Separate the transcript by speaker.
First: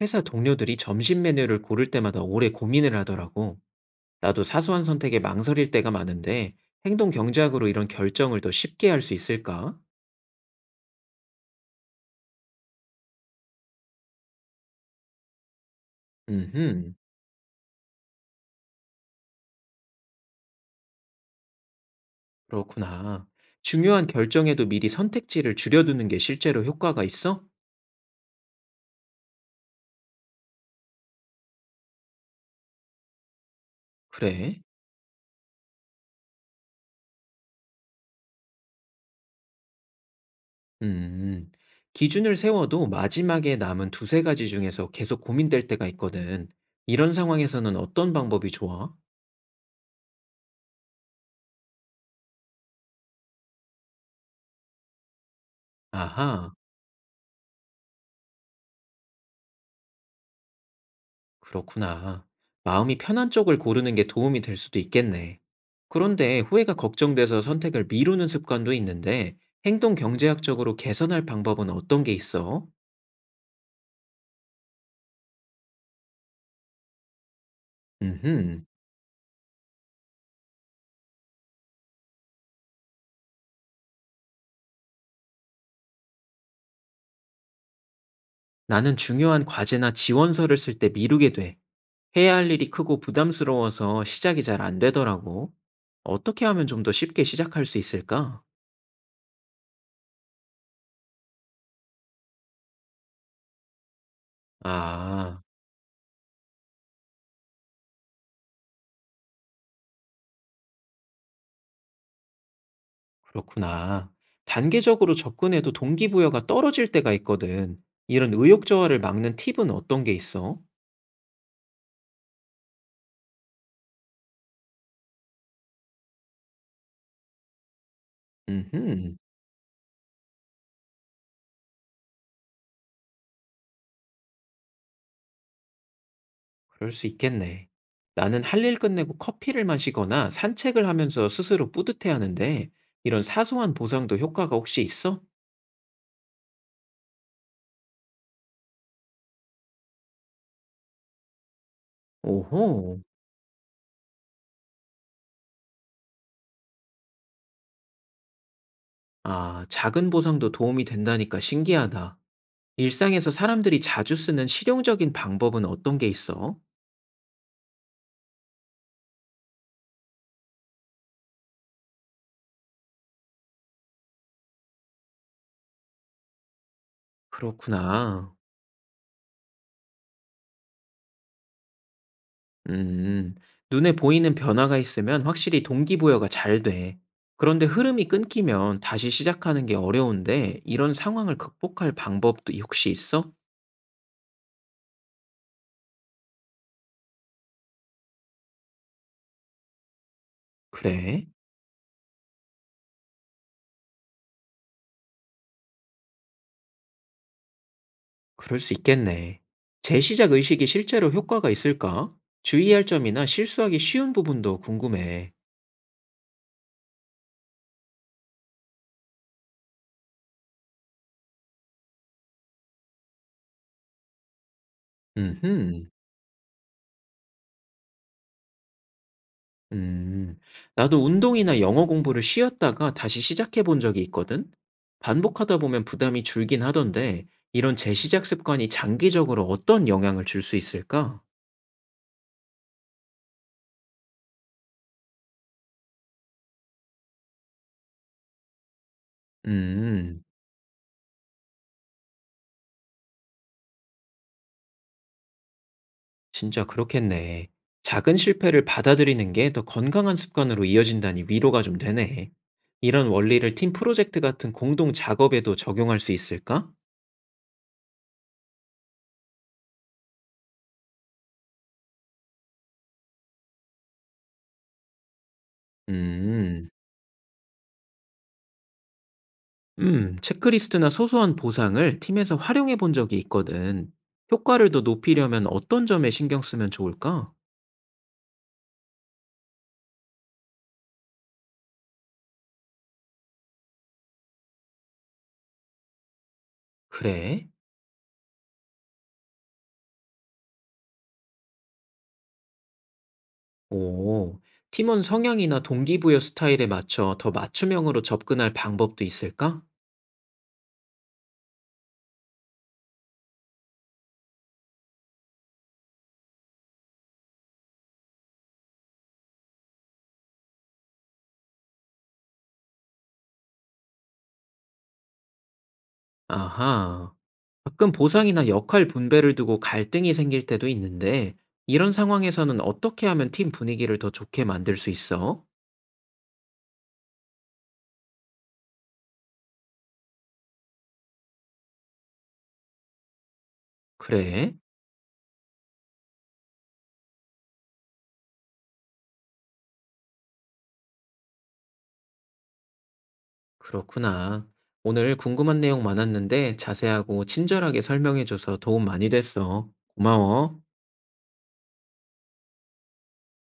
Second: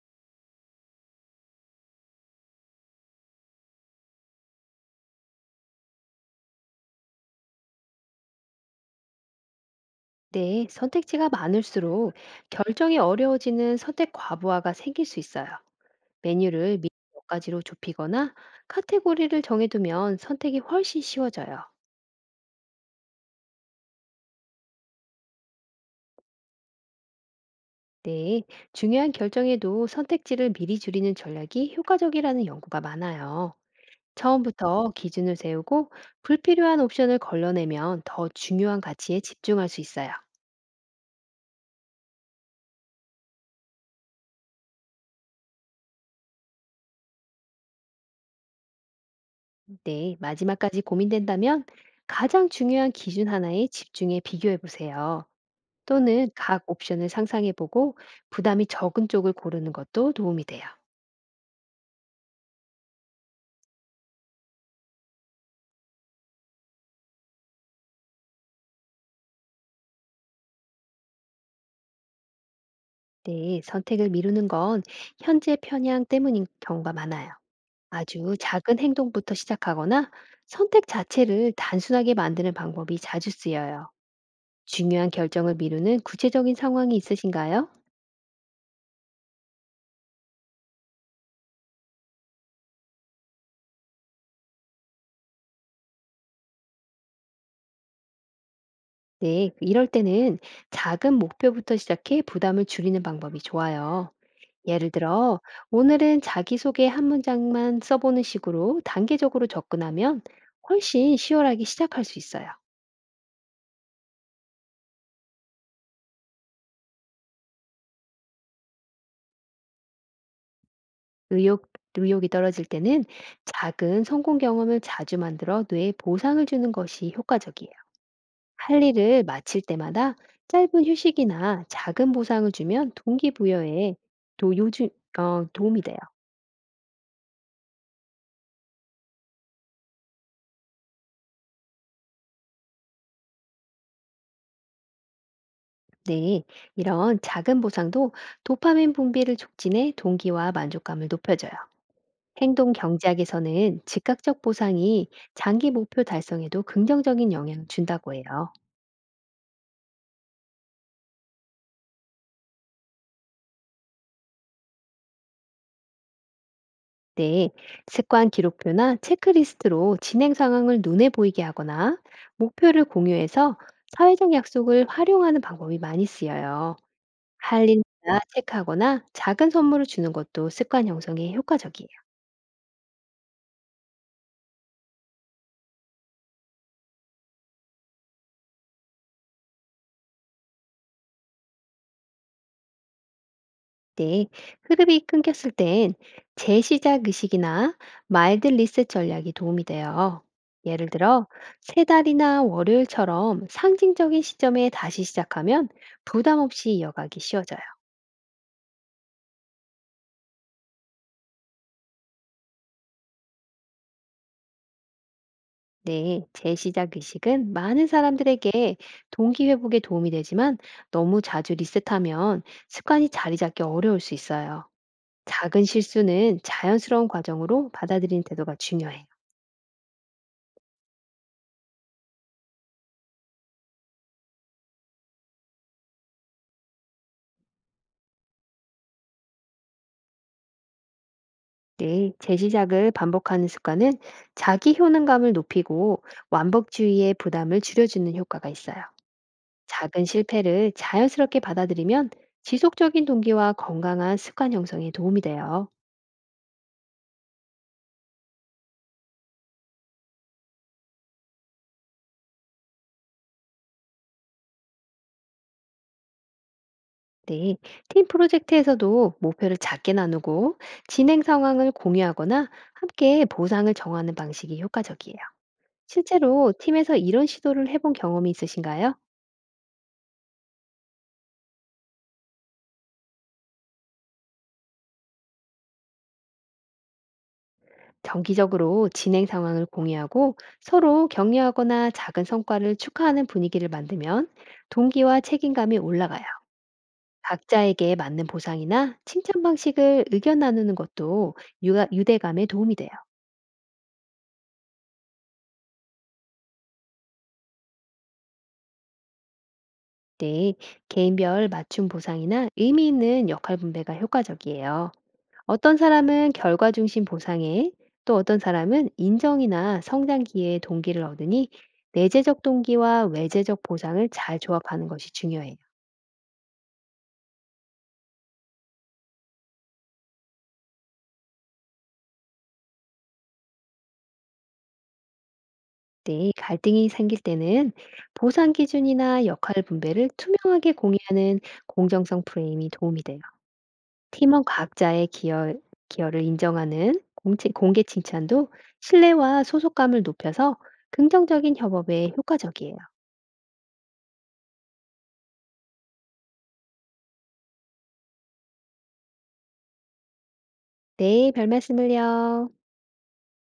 Speaker 1: 회사 동료들이 점심 메뉴를 고를 때마다 오래 고민을 하더라고. 나도 사소한 선택에 망설일 때가 많은데 행동 경제학으로 이런 결정을 더 쉽게 할 수 있을까?
Speaker 2: 네, 선택지가 많을수록 결정이 어려워지는 선택 과부하가 생길 수 있어요. 메뉴를 미리
Speaker 1: 음흠,
Speaker 2: 몇 가지로 좁히거나 카테고리를 정해두면 선택이 훨씬 쉬워져요.
Speaker 1: 그렇구나. 중요한 결정에도 미리 선택지를 줄여두는 게 실제로 효과가 있어?
Speaker 2: 네, 중요한 결정에도 선택지를 미리 줄이는 전략이 효과적이라는 연구가 많아요.
Speaker 1: 그래?
Speaker 2: 처음부터 기준을 세우고 불필요한 옵션을 걸러내면 더 중요한 가치에 집중할 수 있어요.
Speaker 1: 음, 기준을 세워도 마지막에 남은 두세 가지 중에서 계속 고민될 때가 있거든. 이런 상황에서는 어떤 방법이 좋아?
Speaker 2: 네, 마지막까지 고민된다면 가장 중요한 기준 하나에 집중해 비교해 보세요. 또는
Speaker 1: 아하.
Speaker 2: 각 옵션을 상상해 보고 부담이 적은 쪽을 고르는 것도 도움이 돼요.
Speaker 1: 그렇구나. 마음이 편한 쪽을 고르는 게 도움이 될 수도 있겠네. 그런데 후회가 걱정돼서 선택을 미루는 습관도 있는데 행동 경제학적으로 개선할 방법은 어떤 게 있어?
Speaker 2: 네, 선택을 미루는 건 현재 편향 때문인 경우가 많아요. 아주
Speaker 1: 음,
Speaker 2: 작은 행동부터 시작하거나 선택 자체를 단순하게 만드는 방법이 자주 쓰여요. 중요한 결정을 미루는 구체적인 상황이 있으신가요?
Speaker 1: 나는 중요한 과제나 지원서를 쓸 때 미루게 돼. 해야 할 일이 크고 부담스러워서 시작이 잘 안 되더라고. 어떻게 하면 좀 더 쉽게 시작할 수 있을까?
Speaker 2: 네, 이럴 때는 작은 목표부터 시작해 부담을 줄이는 방법이 좋아요. 예를 들어,
Speaker 1: 아.
Speaker 2: 오늘은 자기소개 한 문장만 써보는 식으로 단계적으로 접근하면 훨씬 시원하게 시작할 수 있어요.
Speaker 1: 그렇구나. 단계적으로 접근해도 동기부여가 떨어질 때가 있거든. 이런 의욕 저하를 막는 팁은 어떤 게 있어?
Speaker 2: 의욕, 의욕이 떨어질 때는 작은 성공 경험을 자주 만들어 뇌에 보상을 주는 것이 효과적이에요. 할
Speaker 1: 음흠,
Speaker 2: 일을 마칠 때마다 짧은 휴식이나 작은 보상을 주면 동기부여에 도, 요즘, 도움이 돼요.
Speaker 1: 그럴 수 있겠네. 나는 할 일 끝내고 커피를 마시거나 산책을 하면서 스스로 뿌듯해 하는데, 이런 사소한 보상도 효과가 혹시 있어?
Speaker 2: 네, 이런 작은 보상도 도파민 분비를 촉진해 동기와 만족감을 높여줘요. 행동
Speaker 1: 오호.
Speaker 2: 경제학에서는 즉각적 보상이 장기 목표 달성에도 긍정적인 영향을 준다고 해요.
Speaker 1: 아, 작은 보상도 도움이 된다니까 신기하다. 일상에서 사람들이 자주 쓰는 실용적인 방법은 어떤 게 있어?
Speaker 2: 네, 습관 기록표나 체크리스트로 진행 상황을 눈에 보이게 하거나 목표를 공유해서 사회적 약속을 활용하는 방법이 많이 쓰여요. 할일이나
Speaker 1: 그렇구나.
Speaker 2: 체크하거나 작은 선물을 주는 것도 습관 형성에 효과적이에요.
Speaker 1: 음, 눈에 보이는 변화가 있으면 확실히 동기부여가 잘 돼. 그런데 흐름이 끊기면 다시 시작하는 게 어려운데 이런 상황을 극복할 방법도 혹시 있어?
Speaker 2: 네, 흐름이 끊겼을 땐 재시작 의식이나 마일드 리셋 전략이 도움이 돼요. 예를 들어,
Speaker 1: 그래,
Speaker 2: 세 달이나 월요일처럼 상징적인 시점에 다시 시작하면 부담 없이 이어가기 쉬워져요.
Speaker 1: 그럴 수 있겠네. 재시작 의식이 실제로 효과가 있을까? 주의할 점이나 실수하기 쉬운 부분도 궁금해.
Speaker 2: 네, 재시작 의식은 많은 사람들에게 동기 회복에 도움이 되지만 너무 자주 리셋하면 습관이 자리 잡기 어려울 수 있어요. 작은
Speaker 1: 음흠.
Speaker 2: 실수는 자연스러운 과정으로 받아들이는 태도가 중요해요.
Speaker 1: 음, 나도 운동이나 영어 공부를 쉬었다가 다시 시작해 본 적이 있거든? 반복하다 보면 부담이 줄긴 하던데, 이런 재시작 습관이 장기적으로 어떤 영향을 줄 수 있을까?
Speaker 2: 네, 재시작을 반복하는 습관은 자기 효능감을 높이고 완벽주의의 부담을 줄여주는 효과가 있어요. 작은
Speaker 1: 음,
Speaker 2: 실패를 자연스럽게 받아들이면 지속적인 동기와 건강한 습관 형성에 도움이 돼요.
Speaker 1: 진짜 그렇겠네. 작은 실패를 받아들이는 게 더 건강한 습관으로 이어진다니 위로가 좀 되네. 이런 원리를 팀 프로젝트 같은 공동 작업에도 적용할 수 있을까?
Speaker 2: 네, 팀 프로젝트에서도 목표를 작게 나누고 진행 상황을 공유하거나 함께 보상을 정하는 방식이 효과적이에요. 실제로
Speaker 1: 음.
Speaker 2: 팀에서 이런 시도를 해본 경험이 있으신가요?
Speaker 1: 체크리스트나 소소한 보상을 팀에서 활용해 본 적이 있거든. 효과를 더 높이려면 어떤 점에 신경 쓰면 좋을까?
Speaker 2: 정기적으로 진행 상황을 공유하고 서로 격려하거나 작은 성과를 축하하는 분위기를 만들면 동기와 책임감이 올라가요.
Speaker 1: 그래?
Speaker 2: 각자에게 맞는 보상이나 칭찬 방식을 의견 나누는 것도 유대감에 도움이 돼요.
Speaker 1: 오, 팀원 성향이나 동기부여 스타일에 맞춰 더 맞춤형으로 접근할 방법도 있을까?
Speaker 2: 네, 개인별 맞춤 보상이나 의미 있는 역할 분배가 효과적이에요. 어떤 사람은 결과 중심 보상에 또 어떤 사람은 인정이나 성장 기회의 동기를 얻으니 내재적 동기와 외재적 보상을 잘 조합하는 것이 중요해요.
Speaker 1: 아하, 가끔 보상이나 역할 분배를 두고 갈등이 생길 때도 있는데, 이런 상황에서는 어떻게 하면 팀 분위기를 더 좋게 만들 수 있어?
Speaker 2: 네, 갈등이 생길 때는 보상 기준이나 역할 분배를 투명하게 공유하는 공정성 프레임이 도움이 돼요. 팀원
Speaker 1: 그래?
Speaker 2: 각자의 기여 기여를 인정하는 공 공개 칭찬도 신뢰와 소속감을 높여서 긍정적인 협업에 효과적이에요.
Speaker 1: 그렇구나. 오늘 궁금한 내용 많았는데 자세하고 친절하게 설명해줘서 도움 많이 됐어. 고마워.
Speaker 2: 네, 별말씀을요.